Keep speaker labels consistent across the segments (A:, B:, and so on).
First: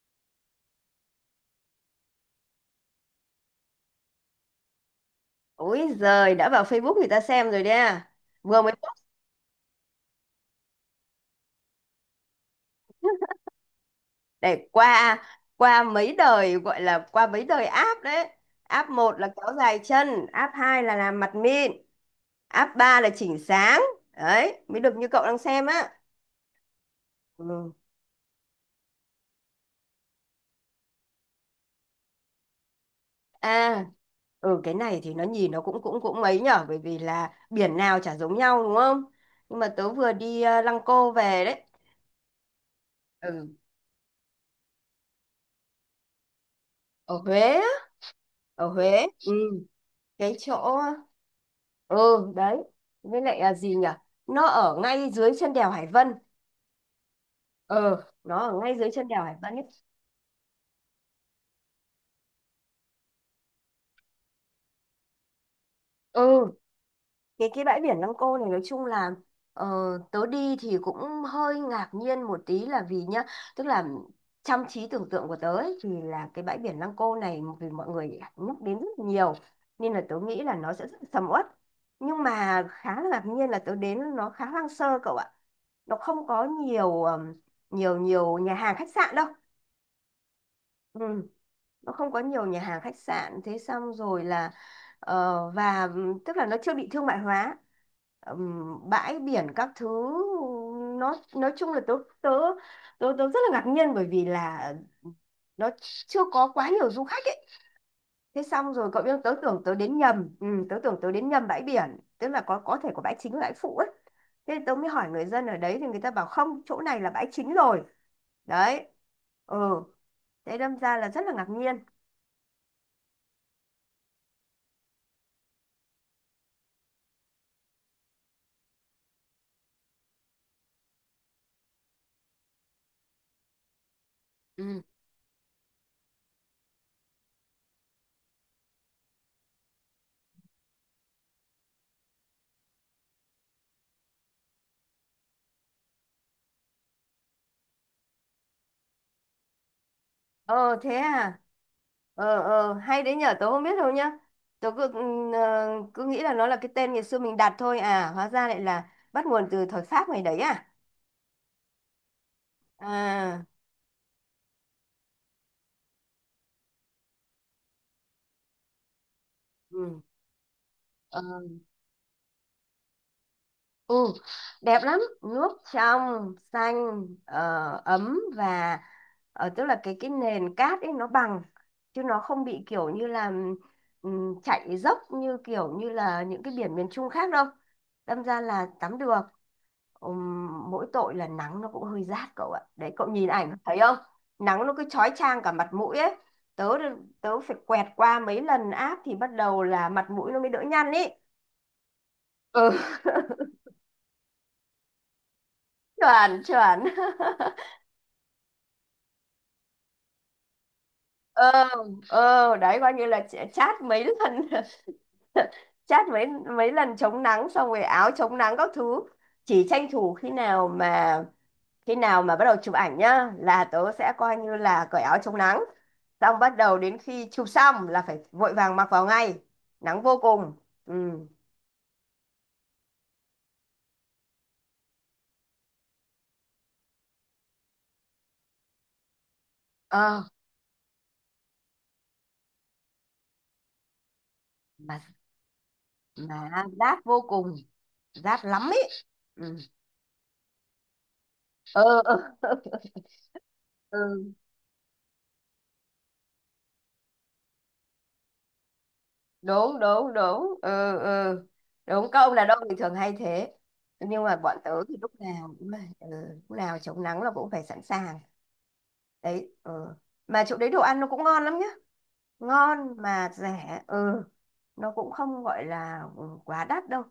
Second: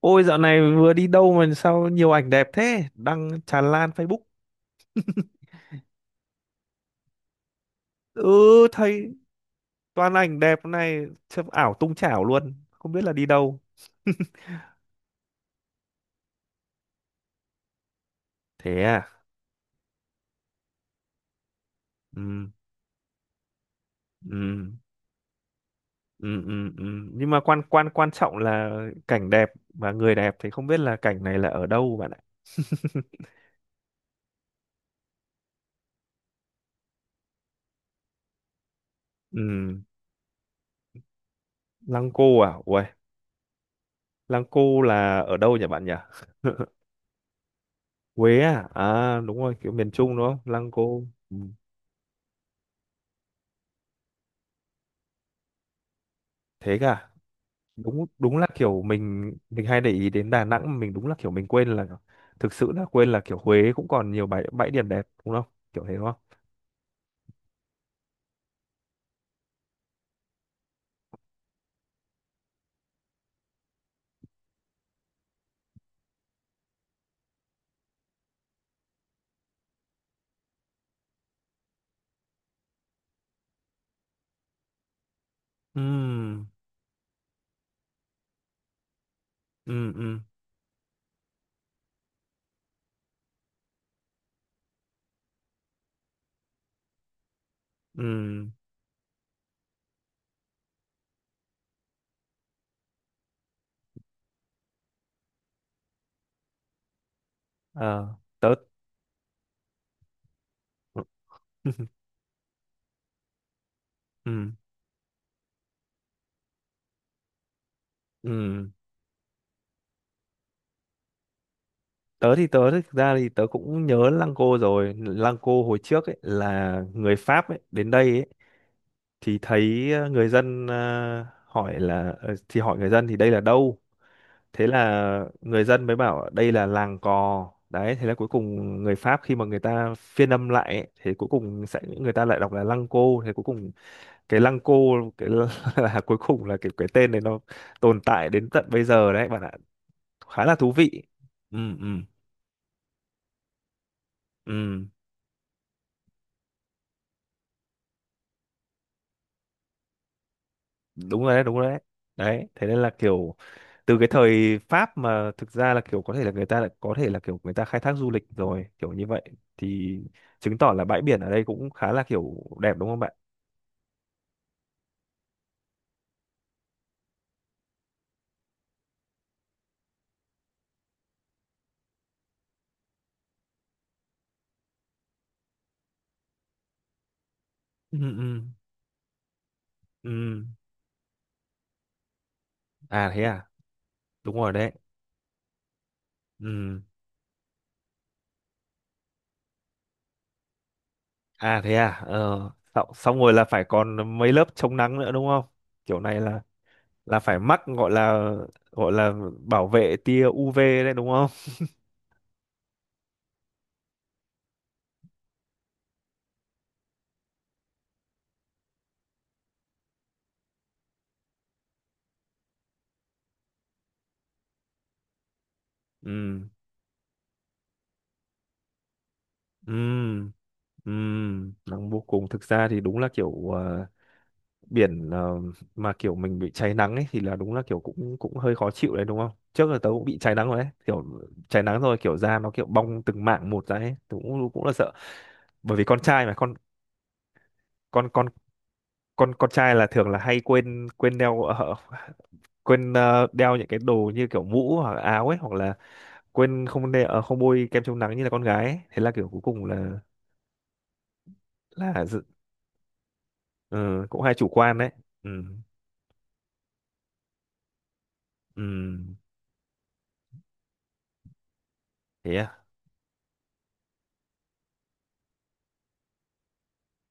A: Ôi dạo này vừa đi đâu mà sao nhiều ảnh đẹp thế? Đăng tràn lan Facebook.
B: Ôi giời, đã vào Facebook người ta xem rồi đấy à.
A: Ừ,
B: Vừa mới post
A: thấy toàn ảnh đẹp này, chụp ảo tung chảo luôn, không biết là đi đâu.
B: để qua qua mấy đời gọi là qua mấy đời app đấy.
A: Thế
B: App
A: à?
B: một là kéo dài chân, app 2 là làm mặt mịn,
A: Ừ,
B: app 3 là chỉnh sáng. Đấy,
A: ừ,
B: mới được như cậu đang xem á.
A: ừ, ừ, ừ. Nhưng mà quan
B: Ừ.
A: quan quan trọng là cảnh đẹp và người đẹp thì không biết là cảnh này là ở đâu bạn ạ.
B: À, ừ cái này thì nó nhìn nó cũng cũng cũng mấy nhở, bởi vì là biển nào chả giống nhau đúng không? Nhưng mà
A: Ừ,
B: tớ vừa đi Lăng Cô về đấy.
A: Lăng Cô à? Uầy,
B: Ừ,
A: Lăng Cô là ở đâu nhỉ bạn nhỉ?
B: ở Huế á,
A: Huế à?
B: ở Huế.
A: À
B: Ừ,
A: đúng rồi, kiểu miền Trung đúng
B: cái
A: không? Lăng
B: chỗ
A: Cô. Ừ,
B: ừ đấy, với lại là gì nhỉ, nó ở ngay dưới chân đèo Hải Vân.
A: thế cả.
B: ừ
A: Đúng, đúng
B: nó
A: là
B: ở ngay
A: kiểu
B: dưới chân đèo
A: mình
B: Hải Vân ấy.
A: mình hay để ý đến Đà Nẵng mà mình đúng là kiểu mình quên là, thực sự là quên là kiểu Huế cũng còn nhiều bãi bãi điểm đẹp đúng không, kiểu thế đúng không.
B: ừ cái bãi biển Lăng Cô này nói chung là ờ, tớ đi thì cũng hơi ngạc nhiên một tí, là vì nhá, tức là trong trí tưởng tượng của tớ ấy thì là cái bãi biển Lăng Cô này, vì mọi người nhắc đến rất nhiều nên là tớ nghĩ là nó sẽ rất sầm uất. Nhưng mà khá là ngạc nhiên là tớ đến nó khá hoang sơ, cậu ạ. Nó không có
A: Ừm,
B: nhiều nhiều nhiều nhà hàng khách sạn đâu.
A: ừm, ừm,
B: Ừ, nó không có nhiều nhà hàng khách sạn. Thế xong rồi là và tức là nó chưa bị thương mại hóa.
A: ừm.
B: Bãi biển các thứ, nó nói chung là tớ tớ tớ tớ rất là ngạc nhiên, bởi vì là nó chưa có quá nhiều du khách ấy.
A: Ờ,
B: Thế
A: tớ
B: xong rồi cậu biết không, tớ tưởng tớ đến nhầm bãi biển, tức là có thể có bãi chính và bãi phụ ấy.
A: ừm,
B: Thế tớ mới hỏi người dân ở đấy thì người ta bảo không, chỗ này là bãi chính rồi
A: ừm,
B: đấy. Ừ, thế đâm ra là rất là ngạc nhiên.
A: tớ thì tớ thực ra thì tớ cũng nhớ Lăng Cô rồi, Lăng Cô hồi trước ấy là người Pháp ấy đến đây ấy, thì thấy người dân hỏi là thì hỏi người dân thì đây là đâu, thế
B: Ừ.
A: là người dân mới bảo đây là làng cò đấy, thế là cuối cùng người Pháp khi mà người ta phiên âm lại ấy, thì cuối cùng sẽ người ta lại đọc là lăng cô, thế cuối cùng cái lăng cô, cái là cuối cùng là cái tên này nó tồn tại đến tận bây giờ đấy bạn ạ, khá là thú
B: Ờ thế
A: vị.
B: à?
A: Ừ, ừ,
B: Hay đấy nhở, tớ không biết đâu nhá. Tớ cứ
A: ừ,
B: ừm, ờ, cứ nghĩ là nó là cái tên ngày xưa mình đặt thôi à, hóa ra lại là bắt nguồn từ thời Pháp ngày đấy à?
A: đúng rồi đấy, đúng rồi đấy, đấy thế nên là kiểu
B: À
A: từ cái thời Pháp mà thực ra là kiểu có thể là người ta lại có thể là kiểu người ta khai thác du lịch rồi kiểu như vậy thì
B: ừ.
A: chứng tỏ là bãi biển
B: Ờ,
A: ở đây cũng khá là kiểu đẹp đúng không bạn.
B: ừ. Đẹp lắm, nước trong, xanh, ấm và tức là cái nền cát ấy nó bằng, chứ nó không bị kiểu như là chạy dốc như kiểu như là những cái biển miền Trung khác đâu.
A: Ừ,
B: Đâm ra
A: ừ,
B: là tắm được.
A: ừ,
B: Mỗi tội là nắng nó cũng hơi rát cậu ạ, đấy cậu
A: à thế
B: nhìn
A: à,
B: ảnh thấy không,
A: đúng rồi
B: nắng
A: đấy,
B: nó cứ chói chang cả mặt mũi ấy. tớ
A: ừ,
B: tớ phải quẹt qua mấy lần áp thì bắt đầu là mặt mũi nó mới đỡ nhăn ý.
A: à thế à, ờ,
B: Ừ,
A: xong, xong rồi là phải còn mấy lớp chống nắng nữa đúng không, kiểu này
B: chuẩn chuẩn.
A: là phải mắc, gọi là, gọi là bảo vệ tia UV đấy, đúng không.
B: ờ đấy, coi như là chát mấy lần. Chát mấy mấy lần chống nắng, xong rồi áo chống nắng các thứ. Chỉ tranh thủ khi nào mà bắt đầu chụp ảnh nhá là tớ sẽ coi như là cởi áo chống nắng, xong
A: Ừ,
B: bắt đầu đến khi chụp xong là phải vội vàng mặc vào ngay.
A: ừ,
B: Nắng vô cùng.
A: ừ,
B: Ừ.
A: nắng vô cùng, thực ra thì đúng là kiểu biển mà kiểu mình bị cháy nắng ấy thì là đúng là kiểu cũng cũng hơi khó chịu đấy đúng không, trước giờ tớ cũng bị
B: ờ
A: cháy nắng rồi đấy, kiểu cháy nắng rồi, kiểu da nó kiểu bong từng mảng một ra ấy, tớ cũng cũng là sợ,
B: mà
A: bởi vì con trai mà,
B: mà rát vô cùng,
A: con con
B: rát lắm ấy.
A: con con
B: Ừ.
A: trai là thường là hay quên quên đeo,
B: Ừ, ừ.
A: đeo những cái đồ như
B: Ừ,
A: kiểu mũ hoặc là áo ấy, hoặc là quên không đeo, không bôi kem chống nắng như là con gái ấy. Thế là kiểu cuối cùng
B: đúng
A: là
B: đúng đúng. Ừ, ừ,
A: là
B: đúng các
A: dự-
B: ông đàn ông thì thường hay thế.
A: ờ, cũng
B: Nhưng
A: hay
B: mà
A: chủ
B: bọn tớ
A: quan đấy.
B: thì lúc
A: Ừ,
B: nào cũng là, lúc nào chống nắng là cũng phải sẵn sàng
A: ừ,
B: đấy. Ừ. Mà chỗ đấy đồ ăn nó cũng ngon lắm nhá,
A: thế à,
B: ngon mà rẻ. Ừ, nó cũng không gọi là quá đắt đâu.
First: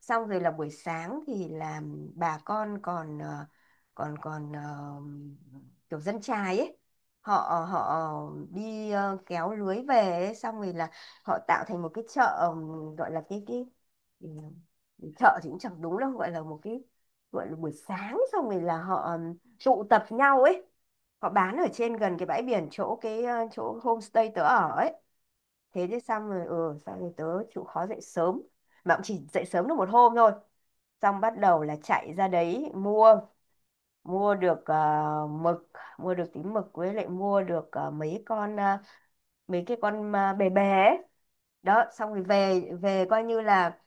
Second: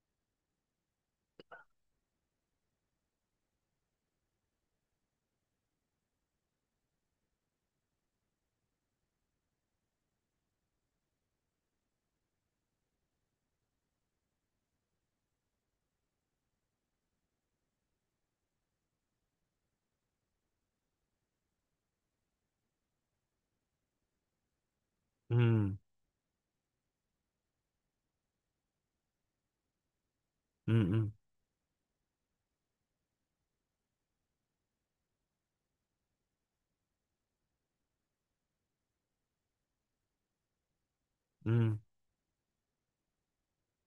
B: Xong rồi là buổi sáng thì là bà con còn ờ, còn còn ờ, kiểu dân chài ấy, họ họ đi kéo lưới về ấy. Xong rồi là họ tạo thành một cái chợ, gọi là ừ, chợ thì cũng chẳng đúng đâu, gọi là một cái, gọi là buổi sáng xong rồi là họ tụ tập nhau ấy, họ bán ở trên gần cái bãi biển, chỗ homestay tớ ở ấy.
A: ừ,
B: Thế chứ, xong rồi tớ chịu khó dậy sớm, mà cũng chỉ dậy sớm được một hôm thôi.
A: ừ, ừ,
B: Xong bắt đầu là chạy ra đấy mua mua được mực, mua được tí mực, với lại mua được mấy cái con bè bè ấy.
A: ừ,
B: Đó, xong rồi về về coi như là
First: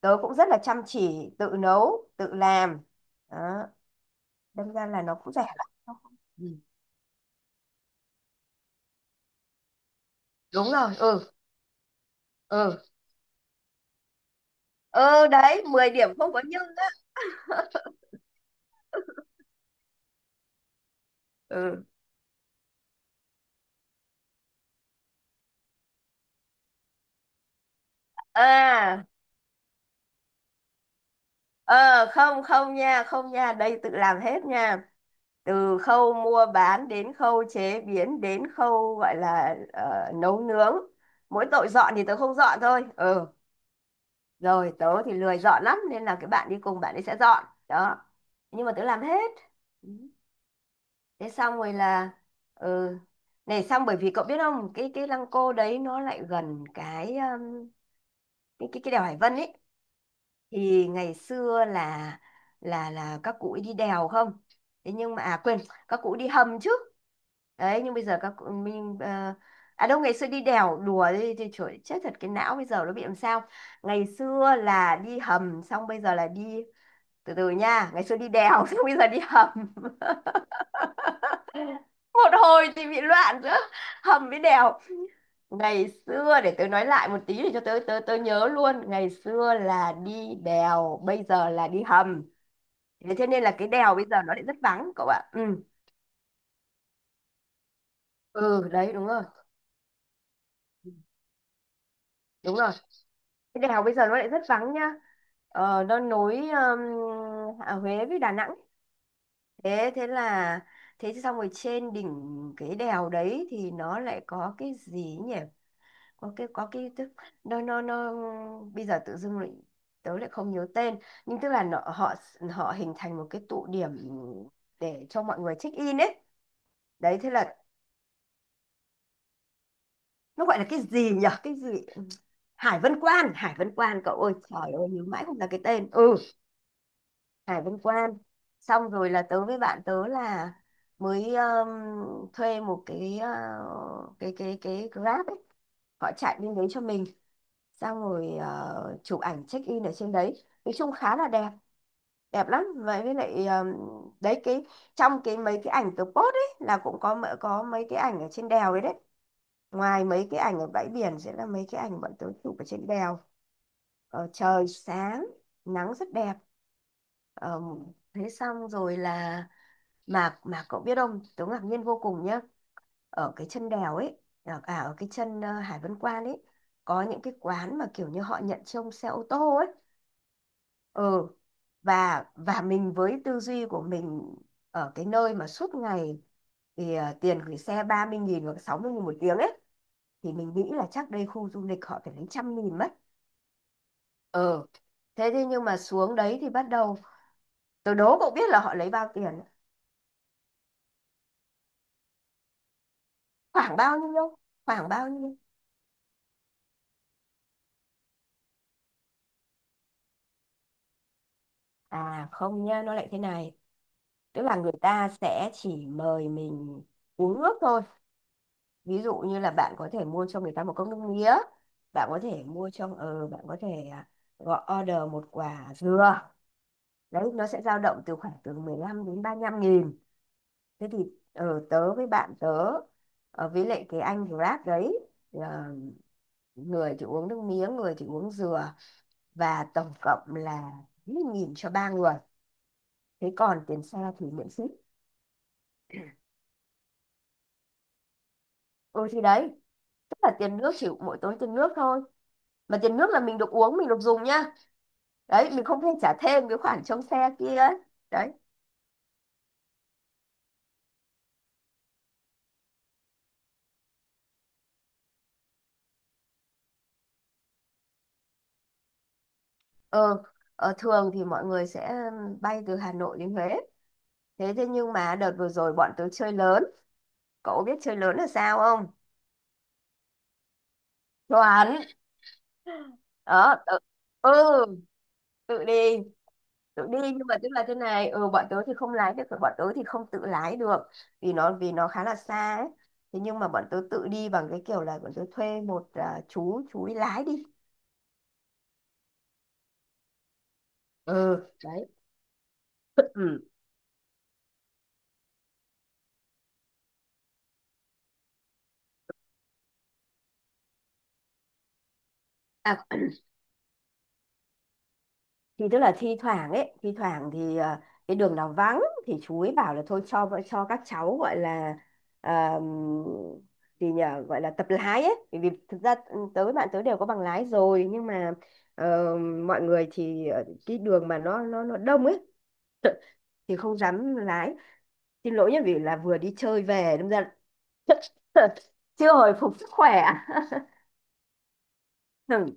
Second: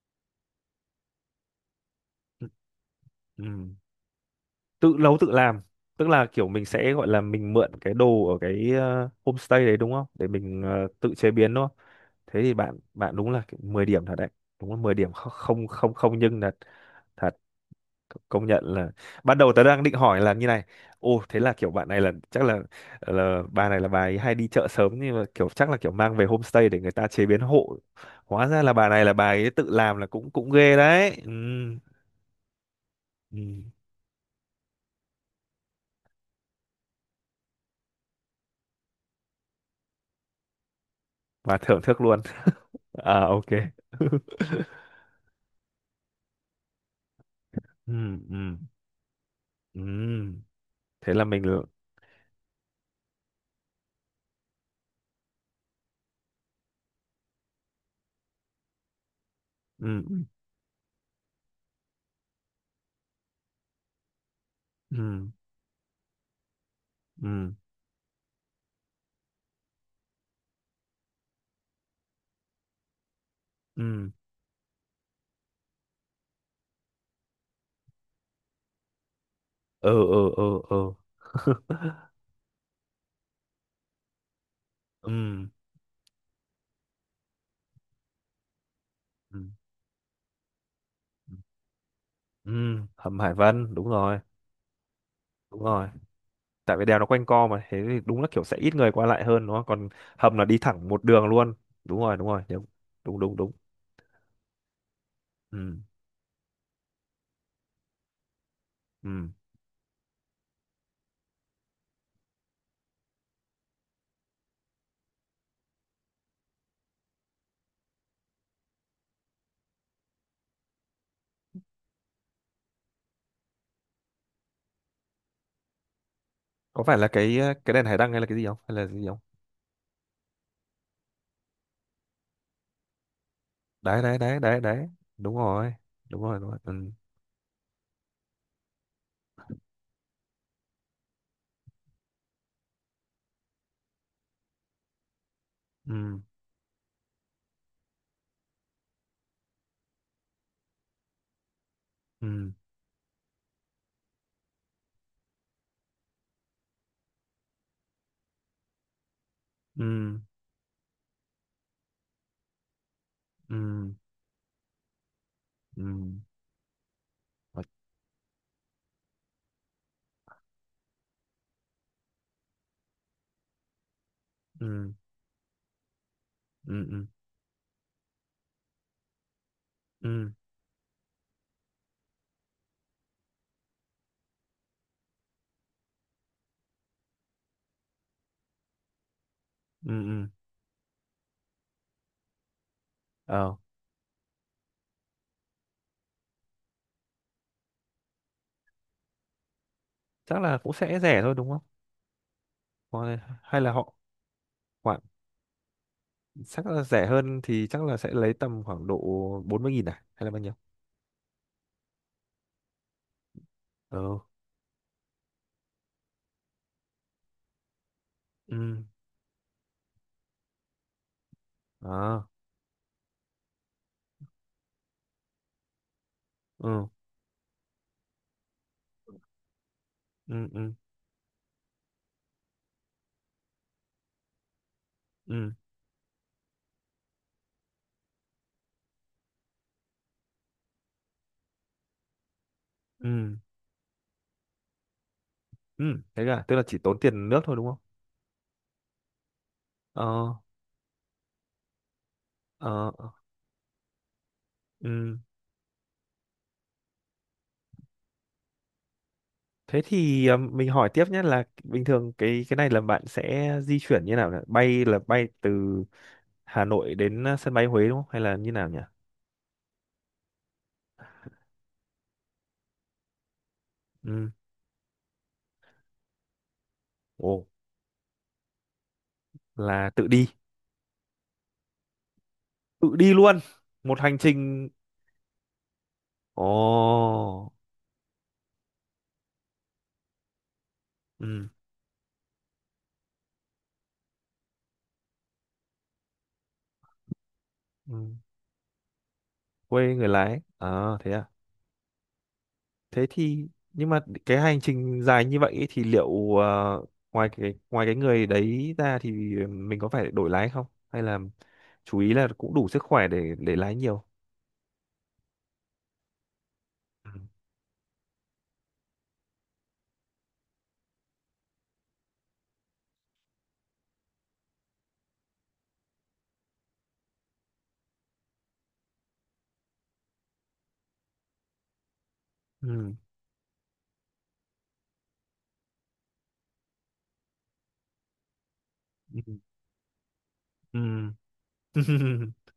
B: tớ cũng rất là chăm chỉ tự nấu tự
A: ừ,
B: làm.
A: ừ,
B: Đó, đâm ra
A: tự
B: là nó
A: nấu tự
B: cũng rẻ
A: làm,
B: lắm. Nó
A: tức
B: không-
A: là
B: Ừ.
A: kiểu mình sẽ gọi là mình mượn cái đồ ở cái homestay đấy đúng không, để mình
B: Đúng rồi.
A: tự chế
B: Ừ,
A: biến đúng không. Thế thì
B: ừ,
A: bạn bạn đúng là kiểu 10 điểm thật đấy, đúng là 10 điểm
B: ừ, đấy
A: không,
B: 10
A: không,
B: điểm
A: không
B: không
A: nhưng
B: có
A: thật,
B: nhưng á.
A: thật, công nhận là ban đầu tớ đang định hỏi là như này: ô thế là kiểu
B: Ừ,
A: bạn này là chắc là bà này là bà ấy hay đi chợ sớm, nhưng mà kiểu chắc là kiểu mang về homestay để người ta chế biến hộ, hóa ra là bà này
B: à.
A: là bà ấy tự làm, là cũng cũng ghê đấy. Ừ.
B: Ờ, không không nha, không nha,
A: Ừ,
B: đây tự làm hết nha. Từ khâu mua bán đến khâu chế biến đến khâu gọi là nấu nướng, mỗi
A: và
B: tội
A: thưởng
B: dọn
A: thức
B: thì tớ
A: luôn.
B: không dọn thôi.
A: À,
B: Ừ,
A: ok.
B: rồi tớ thì lười dọn lắm nên là cái bạn đi cùng bạn ấy sẽ dọn
A: Ừ,
B: đó,
A: ừ,
B: nhưng mà tớ làm hết. Ừ.
A: ừ, thế là
B: Thế
A: mình
B: xong
A: ừ,
B: rồi là, ừ, này xong bởi vì cậu biết không, cái lăng cô đấy nó lại gần cái đèo Hải Vân ý.
A: ừ,
B: Thì ngày xưa là các cụ ấy đi đèo không, thế nhưng mà
A: ừ,
B: à quên, các cụ đi hầm chứ.
A: ừ,
B: Đấy, nhưng bây giờ các cụ mình à đâu, ngày xưa đi đèo đùa đi thì trời chết thật, cái não bây giờ nó bị làm sao. Ngày
A: ừ,
B: xưa là đi hầm, xong bây giờ là đi, từ từ nha, ngày xưa đi đèo xong bây giờ đi hầm.
A: ừ, ừ, ừ, ừ.
B: Một hồi thì bị loạn giữa hầm với đèo.
A: Ừ,
B: Ngày xưa để tớ nói lại một tí để cho tớ tớ tớ nhớ luôn, ngày
A: ừ,
B: xưa là đi đèo, bây giờ là đi hầm.
A: ừ,
B: Thế
A: hầm
B: cho
A: Hải
B: nên là cái
A: Vân đúng
B: đèo bây giờ
A: rồi.
B: nó lại rất vắng cậu ạ. Ừ,
A: Đúng rồi, tại vì đèo nó quanh co mà, thế thì đúng là kiểu sẽ
B: ừ
A: ít
B: đấy
A: người
B: đúng
A: qua
B: rồi,
A: lại hơn đúng không, còn hầm là đi thẳng một đường luôn. Đúng rồi, đúng rồi,
B: đúng
A: đúng,
B: rồi.
A: đúng, đúng, đúng.
B: Cái đèo bây giờ nó lại rất vắng nhá.
A: Ừ,
B: Ờ, nó nối à, Huế với Đà Nẵng.
A: ừ,
B: Thế thế là thế xong rồi trên đỉnh cái đèo đấy thì nó lại có cái gì nhỉ? Có cái tức nó bây giờ tự dưng lại tớ lại không nhớ tên, nhưng tức là nó, họ họ hình thành một cái tụ điểm để cho mọi người check in ấy.
A: có phải là
B: Đấy, thế
A: cái
B: là
A: cái đèn hải đăng hay là cái gì không, hay là cái gì không.
B: nó gọi là cái gì nhỉ, cái gì, Hải Vân Quan, Hải Vân
A: Đấy,
B: Quan cậu
A: đấy,
B: ơi,
A: đấy, đấy,
B: trời ơi
A: đấy,
B: nhớ mãi
A: đúng
B: không là cái
A: rồi,
B: tên. Ừ,
A: đúng rồi, đúng rồi. Ừ,
B: Hải Vân Quan. Xong rồi là tớ với bạn tớ là mới thuê một cái cái Grab ấy, họ
A: ừ,
B: chạy lên đấy cho mình, xong rồi chụp ảnh check in ở trên đấy nói chung khá là đẹp. Đẹp
A: ừ,
B: lắm vậy, với lại đấy, cái, trong cái mấy cái ảnh tớ post ấy là cũng có có mấy cái ảnh ở trên đèo đấy đấy, ngoài
A: ừ,
B: mấy cái ảnh ở bãi biển sẽ là mấy cái ảnh bọn tớ chụp ở trên đèo.
A: ừ,
B: Trời sáng
A: ừ,
B: nắng rất đẹp.
A: ờ,
B: Ờ, thế xong rồi là, mà cậu biết không tớ ngạc nhiên vô cùng nhá, ở cái chân đèo ấy, à
A: ừ,
B: ở cái chân Hải Vân Quan ấy,
A: ừ,
B: có
A: ừ,
B: những cái quán mà kiểu như họ nhận trông xe ô tô ấy.
A: ừ,
B: Ừ, và mình với tư duy của mình ở cái nơi mà suốt ngày thì tiền gửi xe 30.000 hoặc 60.000 một tiếng ấy,
A: ừ, ừ.
B: thì mình nghĩ là chắc đây khu du lịch họ phải lấy 100.000 mất.
A: Ờ,
B: Ừ, thế thế nhưng mà xuống đấy thì bắt đầu, tôi đố cậu biết là họ lấy bao tiền,
A: chắc là cũng sẽ rẻ thôi đúng không. Còn- hay là
B: khoảng
A: họ
B: bao nhiêu khoảng
A: khoảng,
B: bao nhiêu
A: chắc là rẻ hơn thì chắc là sẽ lấy tầm khoảng độ 40 nghìn à, hay là bao nhiêu.
B: À không nhá, nó lại thế này.
A: Ờ,
B: Tức là người ta sẽ chỉ mời mình uống nước thôi.
A: ừ,
B: Ví dụ như là bạn có thể mua cho người ta một cốc nước mía. Bạn có
A: ờ,
B: thể mua cho, bạn có thể à, gọi order một quả dừa.
A: ừ,
B: Đấy, nó sẽ dao động từ khoảng từ 15 đến 35.000.
A: ừ, ừ,
B: Thế thì tớ với bạn tớ, với lại cái anh Grab đấy,
A: ừ,
B: người thì uống nước mía, người thì uống dừa. Và tổng cộng là 1 nghìn cho ba người. Thế
A: ừ,
B: còn tiền xe thì miễn phí.
A: ừ, thế cả, tức là chỉ tốn tiền nước thôi đúng không.
B: Ừ thì đấy, tức
A: Ờ,
B: là tiền nước, chỉ mỗi tốn tiền nước thôi, mà
A: ờ,
B: tiền
A: ờ.
B: nước là mình được uống mình được dùng nhá.
A: Ừ,
B: Đấy, mình không nên trả thêm cái khoản trông xe kia ấy. Đấy.
A: thế thì mình hỏi tiếp nhé là bình thường cái này là bạn sẽ di chuyển như nào nhỉ? Bay là bay từ Hà Nội đến sân bay Huế đúng không? Hay là như nào nhỉ?
B: Ờ, ờ thường thì mọi người sẽ bay từ Hà Nội đến Huế.
A: Ừ.
B: Thế thế nhưng mà đợt vừa rồi bọn tớ chơi lớn.
A: Ồ,
B: Cậu biết chơi lớn là sao không?
A: là tự đi.
B: Chuẩn.
A: Tự đi luôn.
B: Đó tự,
A: Một hành
B: ừ,
A: trình.
B: tự đi.
A: Ồ.
B: Tự đi nhưng mà tức là thế này, ừ, bọn tớ thì không lái được bọn tớ thì không tự lái được vì
A: Ừ,
B: nó vì nó khá là xa ấy. Thế nhưng mà bọn tớ tự đi bằng cái kiểu là bọn tớ thuê một chú ấy lái đi.
A: ừ. Quê người lái. Ờ, thế à.
B: Ừ, đấy.
A: Thế
B: Ừ.
A: thì nhưng mà cái hành trình dài như vậy ấy thì liệu ngoài cái ngoài người đấy ra thì mình có phải đổi lái không? Hay là chú ý là cũng đủ sức
B: À
A: khỏe để lái nhiều.
B: thì tức là thi thoảng ấy thi
A: Ừ.
B: thoảng thì cái đường nào vắng thì chú ấy bảo là thôi cho cho các cháu gọi là, ờm, gì nhờ gọi là tập lái ấy, bởi vì thực ra tới bạn tới đều có bằng lái rồi, nhưng mà ờ, mọi người thì cái đường mà nó đông ấy
A: Ừ.
B: thì không dám lái. Xin lỗi nhé, vì là vừa đi chơi về đâm ra chưa hồi phục sức khỏe.
A: Ừ. Ừ.
B: Ừ,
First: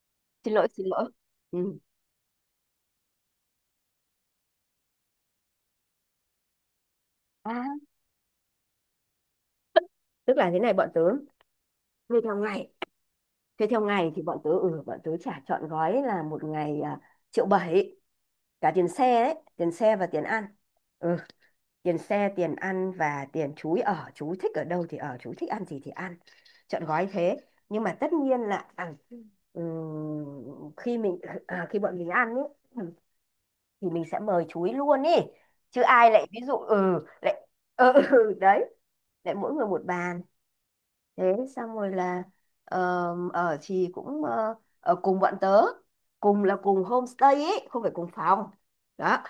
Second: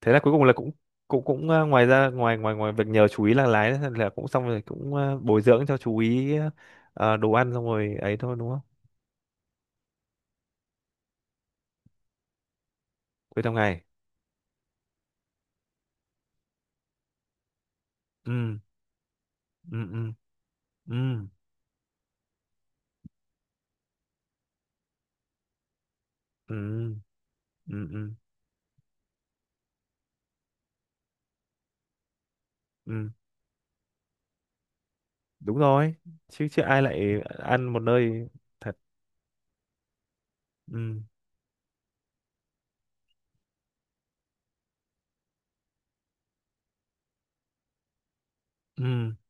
A: Thế là cuối cùng là
B: xin lỗi
A: cũng
B: xin lỗi.
A: cũng cũng ờ,
B: Ừ.
A: ngoài ra ngoài ngoài ngoài việc nhờ chú ý là lái là cũng xong rồi cũng bồi dưỡng cho chú ý đồ ăn
B: À,
A: xong rồi ấy thôi đúng không,
B: tức là thế này, bọn tớ như theo ngày.
A: cuối trong
B: Thế
A: ngày.
B: theo ngày thì bọn tớ, ừ, bọn tớ trả trọn gói là một ngày triệu bảy,
A: Ừ,
B: cả tiền xe đấy, tiền
A: ừ,
B: xe
A: ừ,
B: và tiền ăn.
A: ừ,
B: Ừ, tiền xe, tiền ăn và tiền chú ý ở, chú thích ở đâu thì ở, chú thích ăn gì thì ăn, trọn
A: ừ,
B: gói thế. Nhưng
A: ừ,
B: mà
A: ừ,
B: tất nhiên là khi bọn mình ăn ấy
A: ừ.
B: thì mình sẽ mời chú ý luôn ý.
A: Đúng
B: Chứ
A: rồi,
B: ai lại ví
A: chứ
B: dụ
A: chứ ai
B: ừ
A: lại
B: lại,
A: ăn một nơi,
B: đấy,
A: thật.
B: lại mỗi người một bàn.
A: Ừ,
B: Thế xong rồi là, ờ, ở thì cũng, ở cùng bọn tớ, cùng là cùng homestay ấy, không phải cùng phòng.
A: ừ,
B: Đó.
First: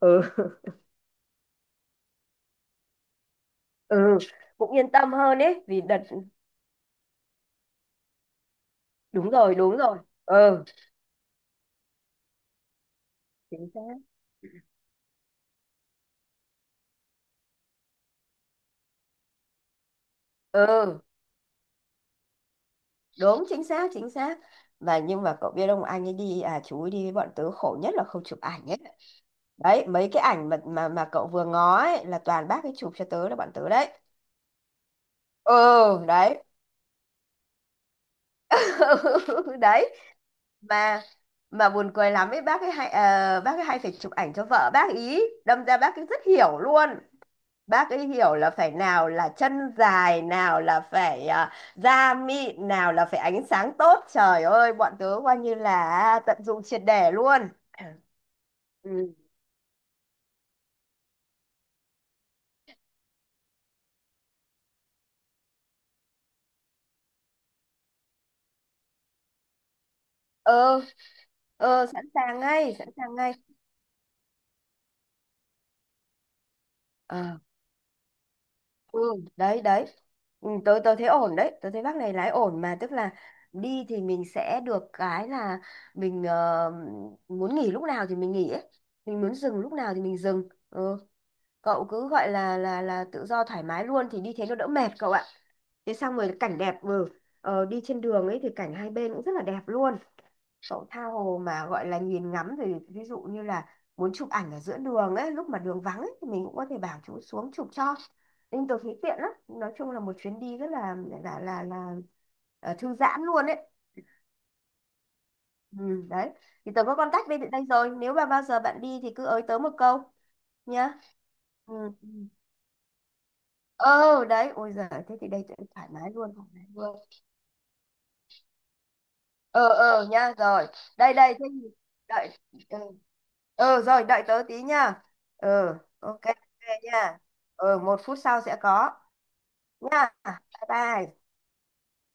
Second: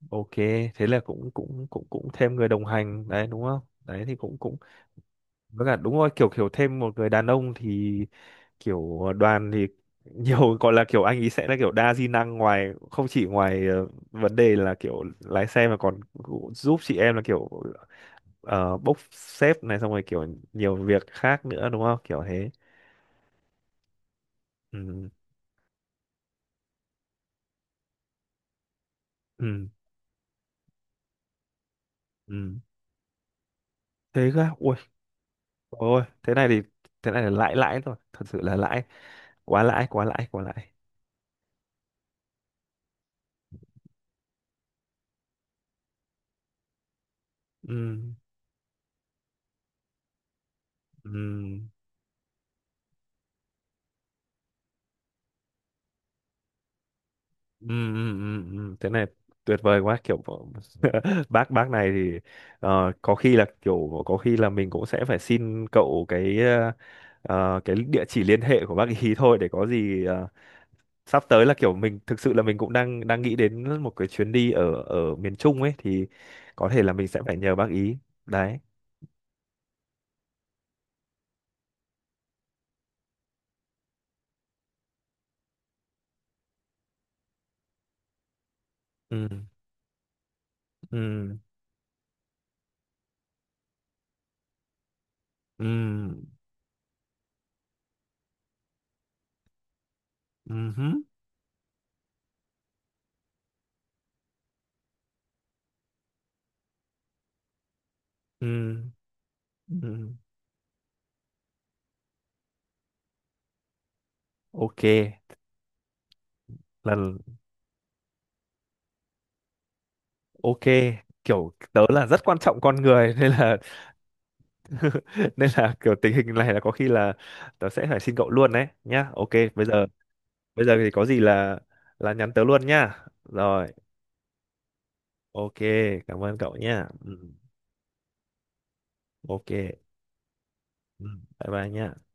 B: Ừ.
A: ok, thế là cũng cũng cũng cũng thêm người đồng hành đấy đúng không, đấy thì
B: Ừ,
A: cũng cũng
B: cũng yên tâm hơn ấy
A: với cả
B: vì
A: đúng
B: đợt
A: rồi, kiểu kiểu thêm một người đàn ông thì kiểu
B: đúng
A: đoàn
B: rồi
A: thì
B: đúng rồi.
A: nhiều,
B: Ừ
A: gọi là kiểu anh ý sẽ là kiểu đa di năng, ngoài không chỉ ngoài
B: chính xác.
A: vấn đề là kiểu lái xe mà còn giúp chị em là kiểu bốc xếp này xong rồi kiểu nhiều
B: Ừ
A: việc khác nữa đúng không, kiểu thế.
B: đúng chính xác chính xác. Mà
A: Ừ,
B: nhưng mà cậu biết ông anh ấy đi, à, chú ấy đi với bọn tớ khổ nhất là không chụp ảnh ấy.
A: ừ,
B: Đấy mấy cái ảnh mà cậu vừa ngó ấy là toàn
A: ừ,
B: bác ấy chụp cho tớ là bọn tớ đấy.
A: thế cơ à? Ui,
B: Ừ
A: ôi thế
B: đấy.
A: này thì thế này là lãi, lãi rồi, thật sự là lãi, quá lãi,
B: Đấy.
A: quá lãi, quá lãi.
B: Mà mà buồn cười lắm ấy, bác ấy hay, bác ấy hay phải chụp ảnh cho vợ bác ý đâm ra bác ấy rất hiểu luôn.
A: Ừ,
B: Bác ấy hiểu là phải nào là chân dài, nào là phải,
A: ừ,
B: da mịn, nào là phải ánh sáng tốt. Trời ơi, bọn tớ coi như là tận dụng triệt để luôn.
A: ừ, ừ, ừ, ừ, Thế này
B: Ừ.
A: tuyệt vời quá, kiểu bác này thì có khi là kiểu có khi là mình cũng sẽ phải xin cậu cái cái địa chỉ liên hệ của bác ý thôi để có gì
B: Ờ
A: sắp tới là kiểu
B: ờ,
A: mình
B: sẵn
A: thực sự
B: sàng
A: là mình cũng
B: ngay sẵn
A: đang
B: sàng
A: đang
B: ngay.
A: nghĩ đến một cái chuyến đi ở ở miền Trung ấy thì có thể là mình sẽ phải nhờ bác ý. Đấy.
B: Ừ đấy đấy. Ừ, tôi thấy ổn đấy, tôi thấy bác này lái ổn. Mà tức là đi thì mình sẽ được cái là mình, muốn nghỉ lúc nào thì mình nghỉ ấy, mình
A: Ừ,
B: muốn dừng lúc nào thì mình dừng. Ừ.
A: ừ,
B: Cậu cứ gọi là tự do thoải mái luôn, thì đi thế nó đỡ mệt cậu ạ. Thế xong
A: ừ,
B: rồi cảnh đẹp. Ừ. Ờ, đi trên đường ấy thì cảnh hai bên cũng rất là đẹp luôn.
A: ừ hứ,
B: Sổ tha hồ mà gọi là nhìn ngắm. Thì ví dụ như là muốn chụp ảnh ở giữa đường ấy, lúc mà đường vắng ấy, thì mình cũng có thể bảo chú xuống chụp cho. Nên tôi
A: ừ,
B: thấy tiện lắm. Nói chung là
A: ừ,
B: một chuyến đi rất là là là là thư giãn luôn ấy.
A: ok,
B: Ừ, đấy. Thì tớ có
A: lần,
B: contact bên đây rồi. Nếu mà bao giờ bạn đi thì cứ ới tớ một câu
A: Ok,
B: nhá.
A: kiểu
B: Ừ.
A: tớ là
B: Ừ.
A: rất quan trọng con người nên là
B: Ờ đấy. Ôi giời, thế thì đây
A: nên
B: tớ
A: là
B: thoải
A: kiểu
B: mái
A: tình hình
B: luôn, thoải
A: này là
B: mái
A: có khi
B: luôn.
A: là tớ sẽ phải xin cậu luôn đấy nhá. Ok, bây
B: Ờ
A: giờ,
B: ờ nha,
A: bây
B: rồi.
A: giờ thì có
B: Đây
A: gì
B: đây Thế thì
A: là
B: đợi,
A: nhắn tớ luôn
B: ừ.
A: nhá. Rồi,
B: Ờ rồi, đợi tớ tí nha.
A: ok,
B: Ờ, ok
A: cảm ơn cậu
B: ok
A: nhá.
B: nha.
A: Ừ,
B: Ờ, 1 phút sau sẽ có
A: ok.
B: nha. Bye
A: Ừ,
B: bye.
A: bye bye nhá.